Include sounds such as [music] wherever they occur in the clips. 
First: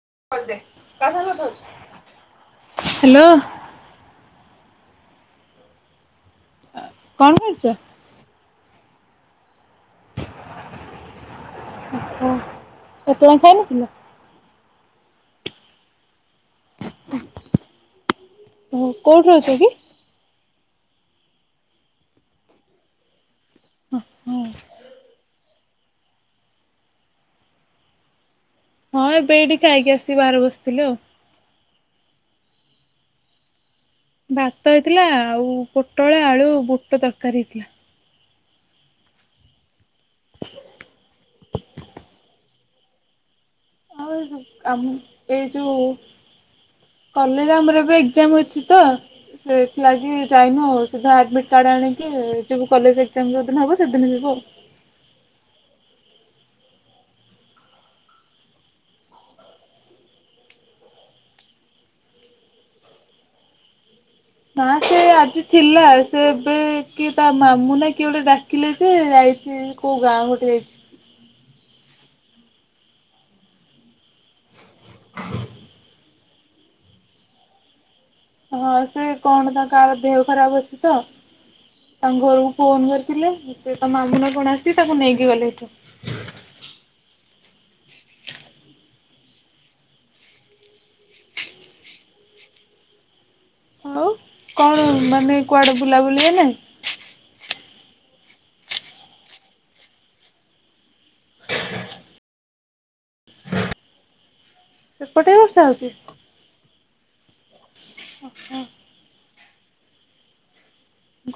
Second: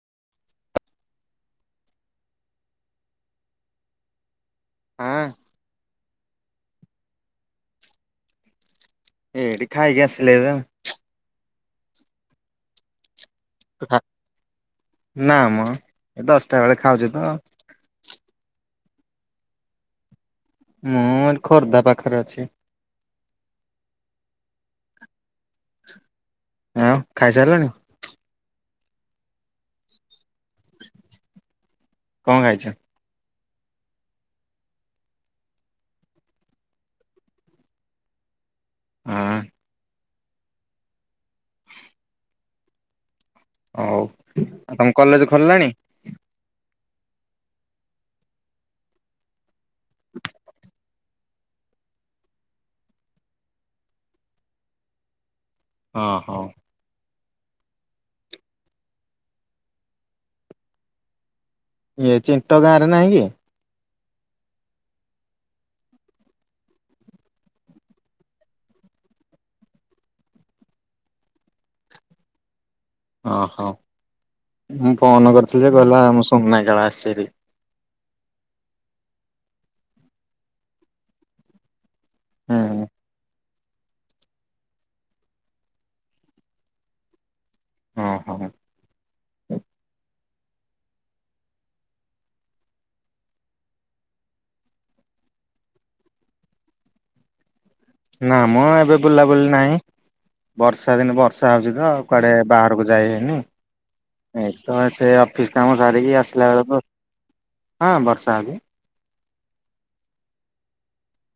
Hello. ଅଁ, ଅ, କଣ କରୁଚ? ଏ ଏଠି ଖାଇକି ଆସିଲେ ଏବେ। ଓହୋ, ଏତେ ଯାଏଁ ଖାଇ ନଥିଲ? ନା ମ। ଏ ଦଶଟା ବେଳେ ଖାଉଚି ତ। ଓ କୋଉଠି ଅଛ କି? ମୁଁ ଏଇଠି ଖୋର୍ଦ୍ଧା ପାଖରେ ଅଛି। ହଁ, ହୋ। ଆଁଉ ଖାଇସାରିଲଣି? ହଁ ଏବେ ଏଇଠି ଖାଇକି ଆସି ବାହାରେ ବସିଥିଲି ଆଉ। କଣ ଖାଇଛ? ଭାତ ହେଇଥିଲା ଆଉ ପୋଟଳ ଆଳୁ ବୁଟ ତରକାରୀ ହେଇଥିଲା। ହଁ। ହଉ ଆଉ ଏଇ ଯଉ ଆ ଆଉ ତମ କଲେଜ ଏଇ ଖୋଲିଲାଣି? ଯୋଉ କଲେଜ ଆମର ଏବେ ଏଗ୍ଜାମ ଅଛି ତ ସେଥିଲାଗି ଯାଇନୁ ଆଉ ଆଡମିଟ କାର୍ଡ ଆଣିକି ଯିବୁ କଲେଜ ଏଗଜାମ୍ ଯଉଦିନ ହବ ସେଦିନ ଯିବୁ ଆଉ ହଁ ହଁ। ଇଏ ଚିଣ୍ଟ ଗାଁ ରେ ନାହିଁ କି? ନା ସେ ଆଜି ଥିଲା ସେ ଏବେ କି ତା ମାମୁନା କିଏ ଗୋଟେ ଡାକିଲେ ଯେ ଯାଇଛି କୋଉ ଗାଁ ଗୋଟେ ଯାଇଛି। ହ ହୋ ମୁଁ ଫୋନ କରିଥିଲି ଯେ କହିଲା ସମସ୍ତ ନାଇ ଜଳ ଆସିଭାରି ହଁ ସେ କଣ ତାଙ୍କ ଦେହ ଖରାପ ଅଛି ତ ତାଙ୍କ ଘରକୁ ହୁଁ ଫୋନ କରିଥିଲେ। ସେଟ ମାମୁ ନା କଣ ଆସି ତାକୁ ନେଇକି ଗଲେ ଏଠୁ ହଁ ହଁ। ଆଉ କଣ ମାନେ କୁଆଡେ ବୁଲାବୁଲି ହେଲେ ନା ମୁଁ ଏବେ ବୁଲାବୁଲି ନାହିଁ ବର୍ଷା ଦିନେ ବର୍ଷା ହଉଛି ତ କୁଆଡେ ବାହାରକୁ ଯାଇ ହେଇନି ଏ ତ ସେ ସେପଟେ ଅଫିସ ବର୍ଷା କାମ ହଉଛି ସାରିକି ଆସିଲା ବେଳକୁ ହଁ ବର୍ଷା ଆଗୁ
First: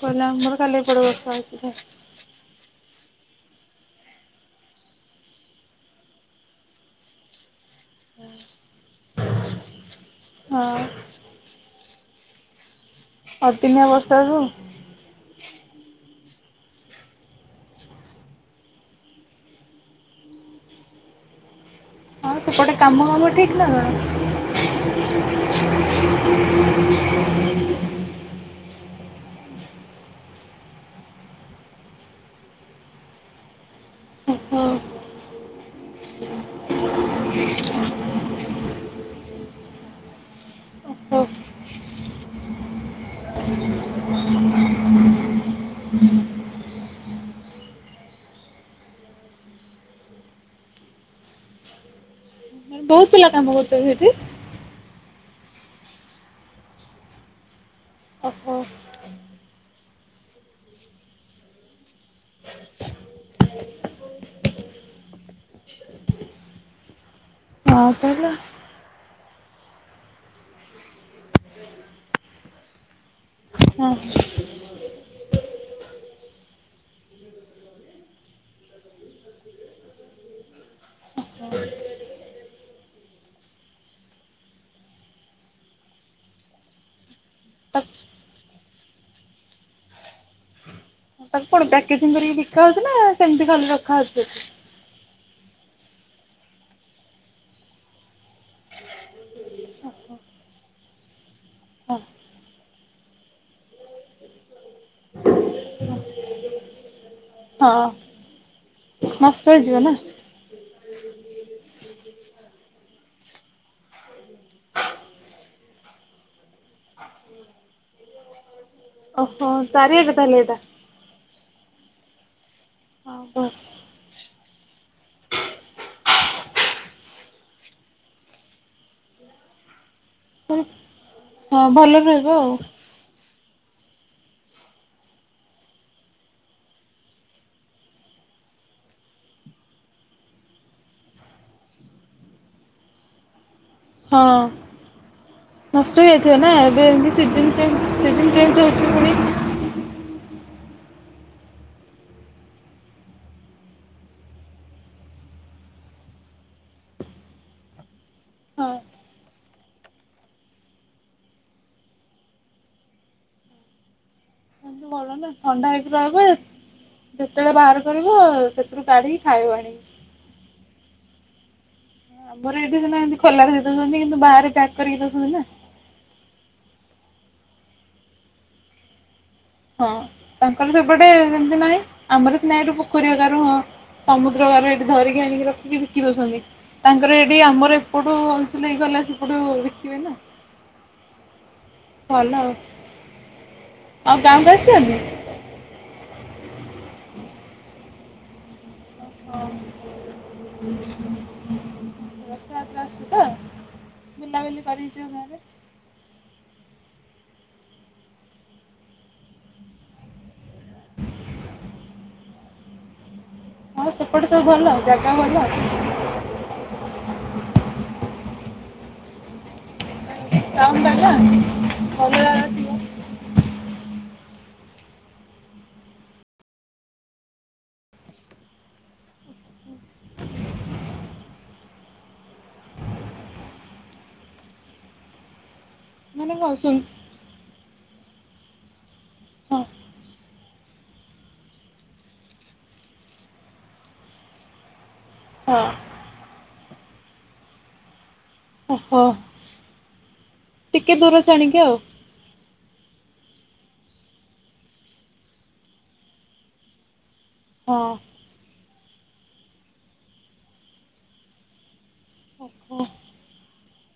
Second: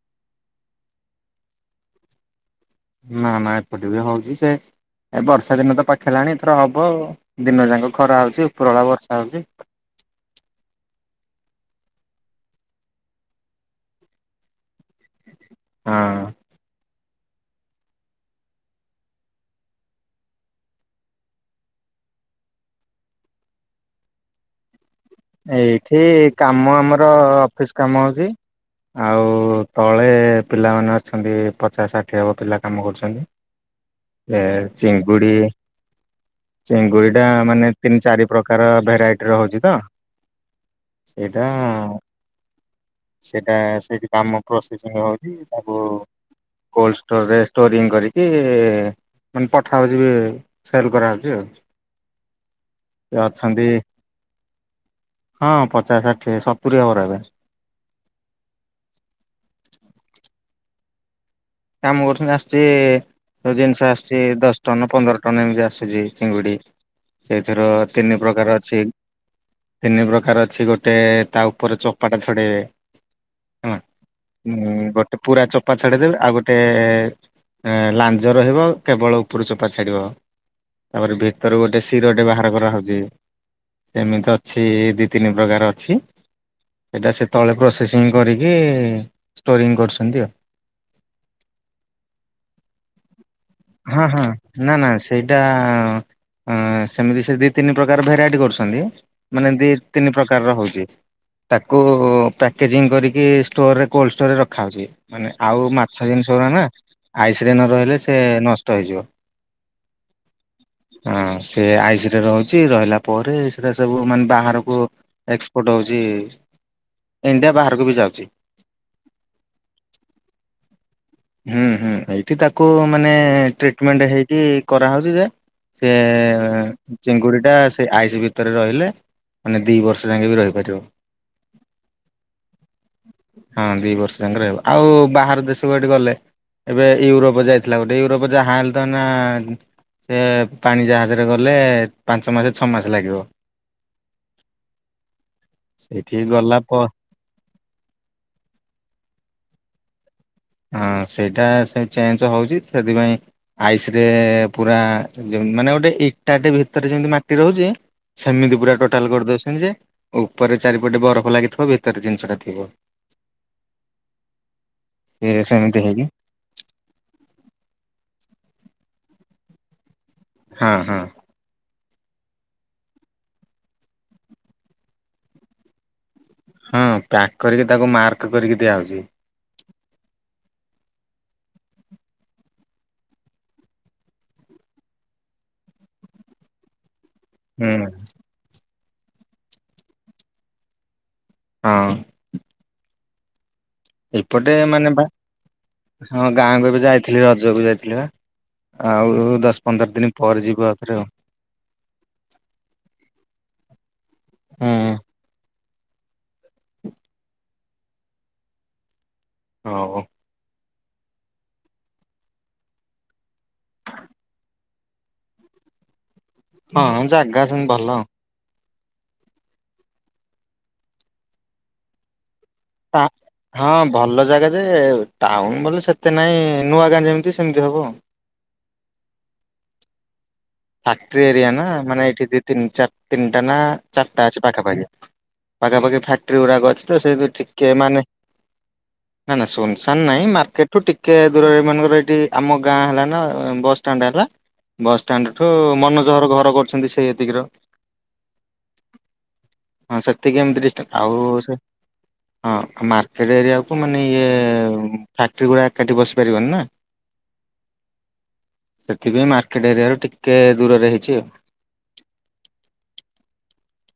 କହିଲା ମୋର କାଲି ଏପଡେ ବର୍ଷ ଅଛି ନା ନା ଏପଟେ ବି ହଉଛି ସେ ଏ ବର୍ଷା ଦିନ ତ ପାଖେଇ ହେଲାଣି ଏଥର ହବ ଦିନ ଯାକ ଖରା ହଉଛି ଉପରଳା ବର୍ଷା ହଉଛି। ହଁ। ଅଦିନ ବର୍ଷା କୁ ହଁ। ହଁ ସେପଟେ କାମ କାମ ଠିକ୍ ନଣ? ଏଇଠି କାମ ଆମର ଅଫିସ କାମ ହଉଛି ଆଉ ତଳେ ପିଲାମାନେ ଅଛନ୍ତି ପଚାଶ ଷାଠିଏ ହେବ ପିଲା କାମ କରୁଛନ୍ତି ଏ ଓହୋ ଚିଙ୍ଗୁଡ଼ି ଚିଙ୍ଗୁଡ଼ିଟା ମାନେ ତିନି ଚାରି ପ୍ରକାର ଭେରାଇଟିର ହଉଛି ତ ଓହୋ ସେଇଟା ସେଟା ସେଇଠି କାମ ପ୍ରୋସେସିଂ ହଉଛି ତାକୁ କୋଲଡଷ୍ଟୋରରେ ଷ୍ଟୋରିଂ କରିକି ମାନେ ପଠାହଉଛି ବି ସେଲ କରାହେଉଛି ଆଉ। କହୁଥିଲା କାମ ଅଛନ୍ତି କରୁଛନ୍ତି ସେଇଠି ହଁ ପଚାଶ ଷାଠିଏ ସତୁରି ହେବର ଏବେ ଓହୋ କାମ କରୁଛନ୍ତି ଆସୁଛି ଯୋଉ ଜିନିଷ ଆସୁଛି ଦଶ ଟନ ପନ୍ଦର ଟନ ଏମିତି ଆସୁଛି ଚିଙ୍ଗୁଡି ସେଇଥିର ହଁ ତିନି ତାହେଲେ ପ୍ରକାର ଅଛି। ତିନି ପ୍ରକାର ଅଛି ଗୋଟେ ତା ଉପରେ ଚପାଟା ଛଡେଇବେ ହଁ ଗୋଟେ ପୁରା ଚପା ଛଡେଇଦବେ ଆଉ ଗୋଟେ ଗୋଟେ ଲାଞ୍ଜ ରହିବ କେବଳ ଉପରୁ ଚୋପା ଛାଡ଼ିବ ତାପରେ ଭିତରୁ ଗୋଟେ ଶିରଟେ ବାହାର କରାହେଉଛି ସେମିତି ଅଛି ଦୁଇ ତିନି ପ୍ରକାର ଅଛି ସେଇଟା ସେ ତଳେ ପ୍ରୋସେସିଂ କରିକି ଷ୍ଟୋରିଂ କରୁଛନ୍ତି ଆଉ। ତାକୁ କଣ ପ୍ୟାକେଜିଂ କରିକି ଦେଖା ହଉଛି ନା ସେମିତି ଖାଲି ହଁ ହଁ ରଖାହଉଛି? ନା ନା ସେଇଟା ସେମିତି ସେ ଦୁଇ ତିନି ପ୍ରକାର ଭେରାଇଟି କରୁଛନ୍ତି ମାନେ ଦୁଇ ତିନି ପ୍ରକାରର ହେଉଛି ତାକୁ ପ୍ୟାକେଜିଂ କରିକି ଷ୍ଟୋରରେ କୋଲ୍ଡ ଷ୍ଟୋରରେ ରଖାହେଉଛି ମାନେ ଆଉ ଛା ଜିନିଷରା ନା ଆଇସ ରେ ନ ହଁ ରହିଲେ ସେ ନଷ୍ଟ ହେଇଯିବ। ନଷ୍ଟ ହେଇଯିବ ନା ହଁ ସେ ଆଇସରେ ରହୁଛି ରହିଲା ପରେ ସେଟା ସବୁ ମାନେ ବାହାରକୁ ଏକ୍ସପୋର୍ଟ ହେଉଛି ଇଣ୍ଡିଆ ବାହାରକୁ ବି ଯାଉଛି। ହ ଚାରି ହଜାର ତାହେଲେ ଏଇଟା। ହୁଁ ହୁଁ ଏଇଠି ତାକୁ ମାନେ ଆଉ ହଁ ଟ୍ରିଟମେଣ୍ଟ ହେଇକି କରାହେଉଛି ଯେ ସେ ଚିଙ୍ଗୁଡ଼ିଟା ସେ ଆଇସ୍ ଭିତରେ ରହିଲେ ମାନେ ଦି ବର୍ଷ ଯାକେ ବି ରହିପାରିବ। ହଁ ଭଲ ରହିବ ଆଉ। ହଁ ଦି ବର୍ଷ ଯାଙ୍କେ ରହିବ ଆଉ ବାହାର ଦେଶକୁ ଏଠି ଗଲେ ଏବେ ୟୁରୋପ ଯାଇଥିଲା ଗୋଟେ ୟୁରୋପ ଯାହା ହେଲେ ତ ନା ସେ ପାଣି ଜାହାଜରେ ଗଲେ ପାଞ୍ଚ ମାସେ ଛଅ ମାସେ ଲାଗିବ। ହଁ ନଷ୍ଟ ସେଇଠି ହେଯାଇଥିବ ନା ଗଲା ପ ଏବେ ଏମିତି ସି ସିଜନ ଚେଞ୍ଜ ହେଉଛି ପୁଣି। ହଁ ସେଇଟା ସେ ଚେଞ୍ଜ ହଉଛି ସେଥିପାଇଁ ଆଇସ ରେ ପୁରା ମାନେ ଗୋଟେ ଏଇଟାଟେ ଭିତରେ ଯେମତି ମାଟି ରହୁଛି ସେମିତି ହଁ। ପୁରା ଟୋଟାଲ କରିଦଉଛନ୍ତି ଯେ ଉପରେ ଚାରିପଟେ ବରଫ ଲାଗିଥିବ ଭିତରେ ଜିନିଷଟା ଥିବ। ଏମିତି ଭଲ ସେ ଥଣ୍ଡା ସେମିତି ହେଇକି ରହିବ ଯେତେବେଳେ ବାହାର କରିବ ଆଉ ସେତେ ତାଡ଼ିକି ଖାଇବ ଆଣିକି। ହଁ ହଁ। ଆମର ଏଇଠି ସିନା ଏମତି ଖୋଲାରେ ଦେଇ ଦଉଛନ୍ତି କିନ୍ତୁ ବାହାରେ ପ୍ୟାକ୍ କରିକି ଦଉଛନ୍ତି ନା। ହଁ ପ୍ୟାକ୍ କରିକି ତାକୁ ମାର୍କ କରିକି ଦିଆହଉଛି। ହଁ ତାଙ୍କର ସେପଟେ ଏମତି ନାହିଁ ଆମର ତ ନାଇଁ ଏଠୁ ପୋଖରୀ ହେକାରୁ ସମୁଦ୍ର ହେକାରୁ ଏଠି ଧରିକି ଆଣିକି ରଖିକି ବିକି ଦଉଛନ୍ତି ତାଙ୍କର ଠି ଆମର ହୁଁ। ଏପଟୁ ଅୁ ହେଇଗଲା ସେପଟୁ ଦେଖିବେ ନା ହଁ ଭଲ ଆଉ। ଆଉ ଗାଁକୁ ଏପଟେ ମାନେ ଆସିଛନ୍ତି? ବା ହଁ ଗାଁକୁ ଏବେ ଯାଇଥିଲି ରଜକୁ ଯାଇଥିଲି ବା। ଆଉ ଦଶ ପନ୍ଦର ଦିନ ପରେ ଯିବୁ ଓହୋ ଆଉଥରେ ଆସ ଆସଛୁ ତ- ବୁଲା ବୁଲି ଆଉ। କରିଛ ଘରେ ହଉ। [inaudible] ହଁ ସେପଟେ ସବୁ ଭଲ ଜାଗା ବଢିଆ? ହଁ ଜାଗା ସେମିତି ଭଲ [unintelligible] ହଁ ଭଲ ଜାଗା ଯେ ଟାଉନ ବୋଲେ ସେତେ ନାହିଁ ନୂଆଗାଁ ଯେମିତି ସେମିତି ହବ ଆଉ। ଫାକ୍ଟ୍ରି ଏରିଆ ନା ମାନେ ଏଇଠି ଦି ତିନିଟା ନା ଚାରିଟା ଅଛି ପାଖା ପାଖି ପାଖାପାଖି ମାନେ ଫ୍ୟାକ୍ଟ୍ରି କଣ ଗୁଡାକ ଶୁନ୍ ଅଛି ତ ସେ କେ ମାନେ ନା ନା ହଁ ଶୁନଶାନ୍ ନାହିଁ ମାତ୍ ସେଠୁ ଟିକେ ଦୂର ଏ ମାନଙ୍କର ଏଠି ଆମ ଗାଁ ହେଲା ନା ବସଷ୍ଟାଣ୍ଡ ହେଲା ବସଷ୍ଟାଣ୍ଡ ଠୁ ହଁ ମନୋଜ ହର ଘର ପର୍ଯ୍ୟନ୍ତ। ଅଛନ୍ତି ସେଇ ଏତିକି ର ଓହୋ। ହଁ ସେ ଏତିକି ଏମିତି ଟିକେ ଡିଷ୍ଟାନ୍ସ ଆଉ ଦୂର ସେ ଛାଣିକି ଆଉ ହଁ। ଆଉ ମାର୍କେଟ ଏରିଆକୁ ମାନେ ଇଏ ଫ୍ୟାକ୍ଟ୍ରି ଗୁଡ଼ା ଏକାଠି ବସିପାରିବନି ନା ହଁ। ସେଥିପାଇଁ ମାର୍କେଟ ଏରିଆରୁ ଟିକ କେ ଦୂରରେ ହେଇଛି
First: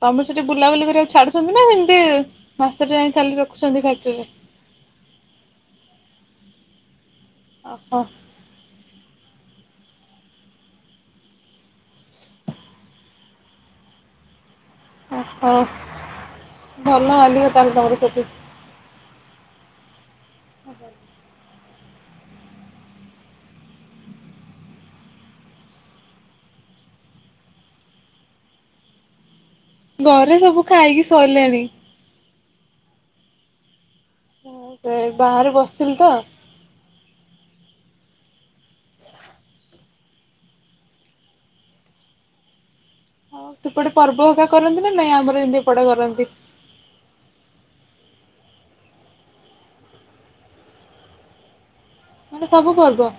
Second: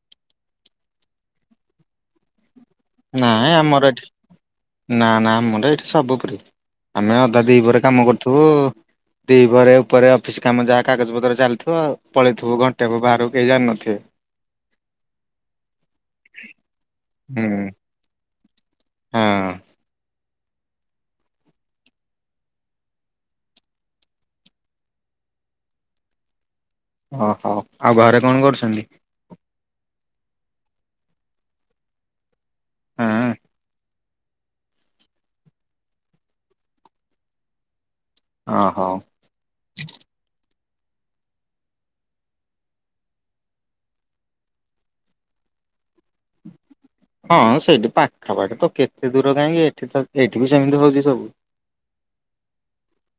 ତମେ ସେଠି ବୁଲାବୁଲି କରିବାକୁ ଛାଡୁଛନ୍ତି ନା ସେମତି ନାଇ ଆମର ଏଠି ନା ନା ଆମର ଏଇଠି ସବୁ ଉପରେ ଆମେ ଦାଦିପ ଓହୋ କାମ କରୁଥିବୁ ଦି ପରେ ଉପରେ ଅଫିସ କାମ ଯାହା କାଗଜପତ୍ର ଚାଲିଥିବ ପଳେଇଥିବୁ ଘଣ୍ଟେ ବାହାରକୁ କେହି ଜାଣିିନଥିବେ ଓହଁ ଭଲ ବାଲିବ ହୁଁ ତାର ପାର ସେ ଠ। ହଁ ଓହୋ ଆଉ ବାହାରେ କଣ କରୁଛନ୍ତି? ଘରେ ସବୁ ଖାଇକି ଶୋଇଲେଣି। ହଁ। ସେ ବାହାରେ ବସିଥିଲି ତ ଓହୋ। ହଉ ସେପଟେ ପର୍ବ ହେକା କରନ୍ତି ନା ନାଇଁ ଆମର ଯେମିତି ଏପଟେ କରନ୍ତି। ହଁ ସେଇଠି ପାଖାପାଖି ତ କେତେ ଦୂର କାହିଁକି ଏଠି ତ ଏଇଠି ବି ସେମିତି ହଉଛି ସବୁ। ମାନେ ସବୁ ପର୍ବ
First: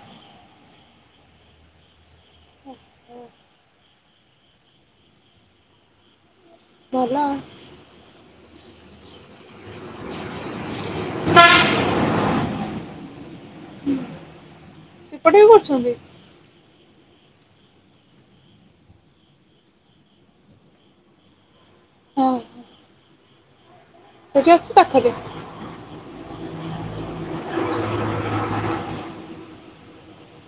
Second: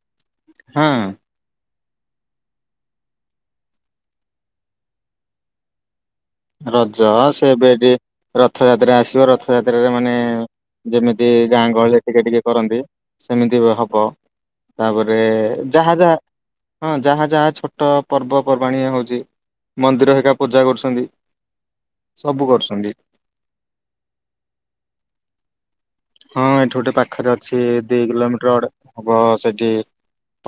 ହଁ ରଜ ଭଲ ଆଉ ସେବେ ଟିକେ ରଥଯାତ୍ରା ଆସିବ ରଥଯାତ୍ରାରେ ମାନେ ଯେମିତି ଗାଁ ଗହଳି ଟିକେ ଟିକେ କରନ୍ତି ସେମିତି ହବ । ତାପରେ ସେପଟେ ବି କରୁଛନ୍ତି? ଯାହା ଯାହା ହଁ ଯାହା ଯାହା ଛୋଟ ପର୍ବ ପର୍ବାଣି ହଉଛି ମନ୍ଦିର ହେକା ପୂଜା କରୁଛନ୍ତି । ହଁ ସବୁ କରୁଛନ୍ତି । ସେଠି ଅଛି ପାଖରେ । ହଁ ଏଇଠି ଗୋଟେ ପାଖରେ ଅଛି ଦି କିଲୋମିଟରେ ହବ ସେଇଠି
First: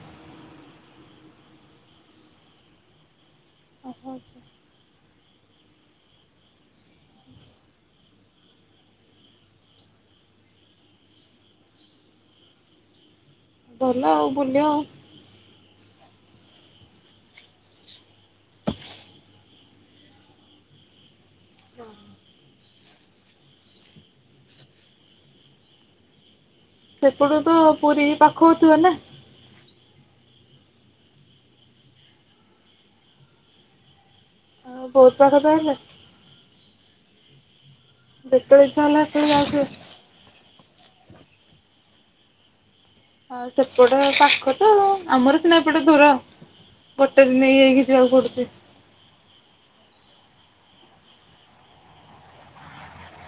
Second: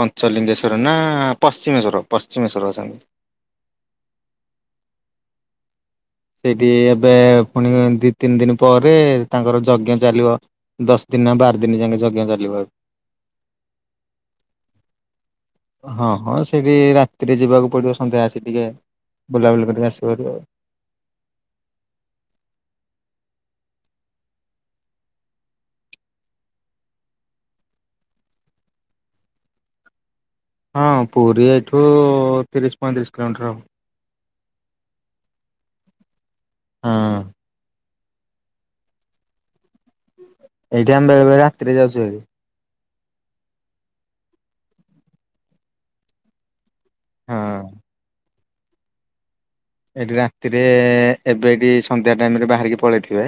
ପଞ୍ଚଲିଙ୍ଗେଶ୍ଵର ନା ପଶ୍ଚିମେଶ୍ଵର ପଶ୍ଚିମେଶ୍ଵର ଅଛନ୍ତି। ଓହୋ ସେଇଠି ଏବେ ପୁଣି ଦି ତିନି ଦିନ ପରେ ତାଙ୍କର ଯଜ୍ଞ ଚାଲିବ ଦଶ ଦିନ ନା ବାର ଦିନ ଯାକେ ଯଜ୍ଞ ଚାଲିବ। ଭଲ ଆଉ ବୁଲ ଆଉ। ହଁ ହଁ ସେଇଠି ରାତିରେ ଯିବାକୁ ପଡିବ ସନ୍ଧ୍ୟା ଆସି ଟିକେ ବୁଲାବୁଲି କରିକି ଆସି ପାରିବ। ସେପଟୁ ତ ପୁରୀ ପାଖକୁ ଥିବ ନା । ହଁ ପୁରୀ ଏଇଠୁ ତିରିଶ ପଇଁତିରିଶ କିଲୋମିଟର ହବ। ଆଉ ବହୁତ ପାଖ ତାହେଲେ। ହଁ। ଯେତେବେଳେ ଇଚ୍ଛା ହେଲା ସେତେବେଳେ ଯାଉଥିବ। ଏଇଠି ଆମେ ବେଳେବେଳେ ରାତିରେ ଯାଉଛୁ ହାରି। ଆଉ ସେପଟ ପାଖ ତ ଆମର ସିନା ଏପଟେ ଦୂର। ହୋଟେଲ ହଁ ନେଇଯାଇକି ଯିବାକୁ ପଡୁଛି। ଏଠି ରାତିରେ ଏବେ ଏଠି ସନ୍ଧ୍ୟା ଟାଇମ ରେ ବାହାରିକି ପଳେଇଥିବେ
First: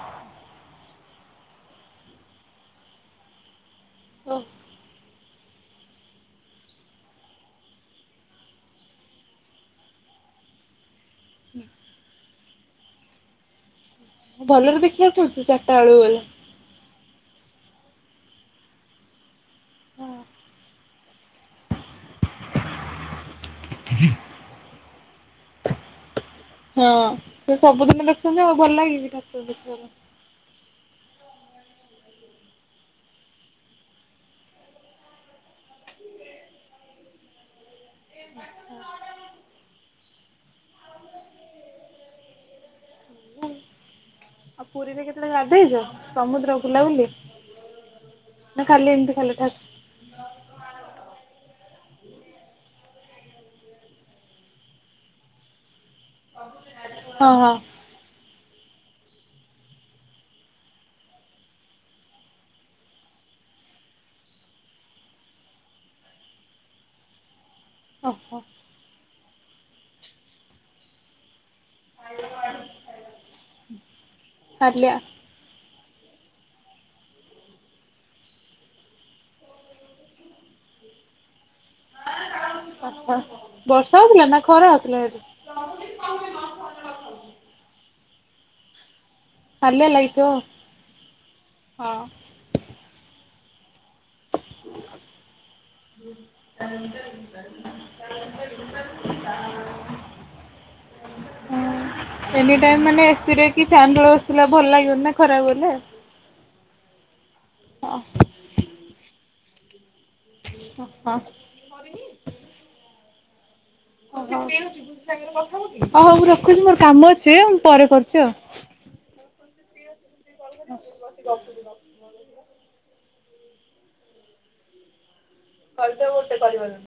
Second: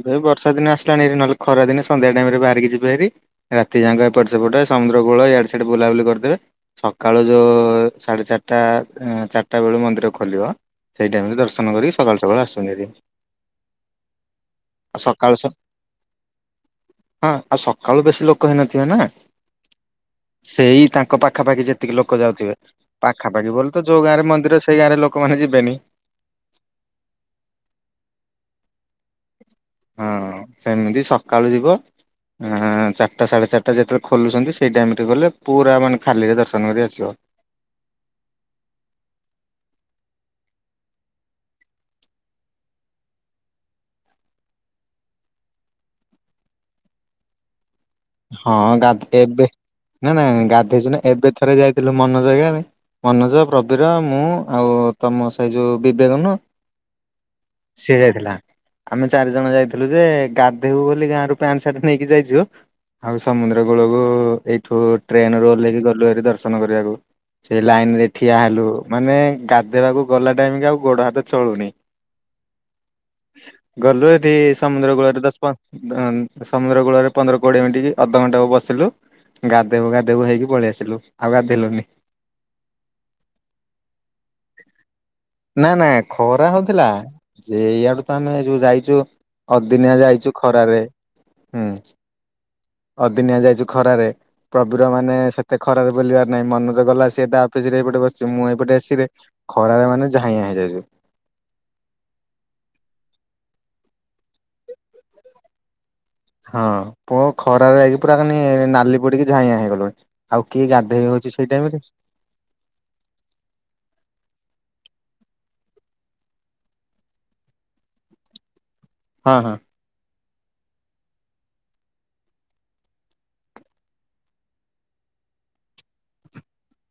ଏବେ ବର୍ଷା ଦିନ ଆସିଲାଣି ହେରି ନହେଲେ ଖରାଦିନେ ସନ୍ଧ୍ୟା ଟାଇମ ରେ ବାହାରିକି ଯିବେ ହେରି ରାତି ଯାକ ଏପଟେ ଓ ସେପଟେ ସମୁଦ୍ରକୂଳ ଇଆଡେ ସିଆଡେ ବୁଲାବୁଲି କରିଦେବେ ସକାଳୁ ଯୋଉ ସାଢ଼େ ଚାରିଟା ଚାରିଟା ବେଳୁ ମନ୍ଦିର ଖୋଲିବ ସେଇଟାଇମରେ ଦର୍ଶନ କରିକି ସକାଳୁ ସକାଳୁ ଆସୁଛନ୍ତି ହାରି। ଭଲରେ ଦେଖିବା କହୁଚୁ ଚାରିଟା ବେଳକୁ ଗଲେ ହଁ ଆଉ ସକାଳୁ ବେଶୀ ଲୋକ ହେଇନଥିବେ ନା ସେଇ ତାଙ୍କ ପାଖାପାଖି ଯେତିକି ଲୋକ ଯାଉଥିବେ ପାଖାପାଖି ବୋଲି ତ ଯୋଉ ଗାଁ ରେ ମନ୍ଦିର ସେଇ ଗାଁରେ ଲୋକମାନେ ଯିବେନି। ହଁ ସେ ସବୁଦିନ ଦେଖୁଚନ୍ତି ଆଉ ଭଲ ଲାଗିବ କି ଠା [unintelligible] ହଁ ସେମିତି ସକାଳୁ ଯିବ ଚାରିଟା ସାଢ଼େ ଚାରିଟା ଯେତେବେଳେ ଖୋଲୁଚନ୍ତି ସେଇ ଟାଇମରେ ଗଲେ ପୁରା ମାନେ ଖାଲିରେ ଦର୍ଶନ କରି ଆସିବ। ଆଉ ପୁରୀରେ କେତେବେଳେ ଗାଧେଇଚ ସମୁଦ୍ର ବୁଲା ବୁଲି ହଁ ଗାଧେ ଏବେ ନା ନା ନା ଗାଧେଇଚୁ ନା ଏବେ ଥରେ ଯାଇଥିଲୁ ମନୋଜ ହେରିକା ମନୋଜ ପ୍ରବୀର ମୁଁ ଆଉ ତମ ସେଇ ଯୋଉ ବିବେକ ନୁ ହଁ ହଁ ସିଏ ଯାଇଥିଲା। ଆମେ ଚାରି ଜଣ ଯାଇଥିଲୁ ଯେ ଗାଧେଇବୁ ବୋଲି ଗାଁରୁ ପ୍ୟାଣ୍ଟ ସାର୍ଟ ନେଇକି ଯାଇଚୁ। ଆଉ ସମୁଦ୍ର କୂଳକୁ ଏଇଠୁ ଟ୍ରେନ ରୁ ଓହ୍ଲେଇକି ଗଲୁଭାରି ଦର୍ଶନ କରିବାକୁ ସେଇ ଲାଇନ ରେ ଠିଆ ଓହୋ। ହେଲୁ ମାନେ ଗାଧେଇବାକୁ ଗଲା ଟାଇମ କି ଆଉ ଗୋଡ ହାତ ଚଳୁନି ଗ ସମୁଦ୍ର ହାଲିଆ କୁଳରେ ଦଶ ପ ସମୁଦ୍ର କୂଳରେ ପନ୍ଦର କୋଡିଏ ମିନିଟ କି ଅଧଘଣ୍ଟେ ହବ ବସିଲୁ ଗାଧେଇବୁ ଗାଧେଇବୁ ହେଇକି ପଳେଇ ଆସିଲୁ ଆଉ ଗାଧେଇଲୁନି। ବର୍ଷା ହୋଉଥିଲା ନା ଖରା ହୋଉଥିଲା ହେଠି? ନା ନା ଖରା ହୋଉଥିଲା। ଯେ ଏଇଆଡୁ ତ ଆମେ ଯୋଉ ଯାଇଚୁ। ହାଲିଆ ଅଦିନିଆଁ ଲାଗିଥିବ ଯାଇଚୁ ଖରାରେ ହୁଁ। ହଁ। ଅଦିନିଆ ଯାଇଚୁ ଖରାରେ ପ୍ରବିର ମାନେ ସେତେ ଖରାରେ ବୁଲିବା ନାଇଁ ମନୋଜ ଗଲା ସିଏ ତା ଅଫିସରେ ଏଇପଟେ ବସିଚି ମୁଁ ଏଇପଟେ ଏସିରେ ଖରାରେ ମାନେ [unintelligible] ଏନି ଟାଇମ୍ ମାନେ ଏସି ରେ କି ଫ୍ୟାନ ତଳେ ବସିଲେ ଭଲ ଲାଗିବନ ନା ଖରାକୁ ଗଲେ। ହଁ ପ ଖରାରେ ହଁ ଆଜି ପୁରା ନାଲି ପଡିକି ଝାଇଁଆ ହେଇଗଲୁଣି ଆଉ। କିଏ ଗାଧୋଇ ହଁ ହୋଉଚି ସେଇ ଟାଇମ ରେ ହୋଉ ମୁଁ କରୁଚି ମୋର କାମ ଅଛି ମୁଁ ପରେ କରୁଚି ଆଉ। ହଁ ହଁ। କରିଦେ ଗୋଟେ କରିବନି।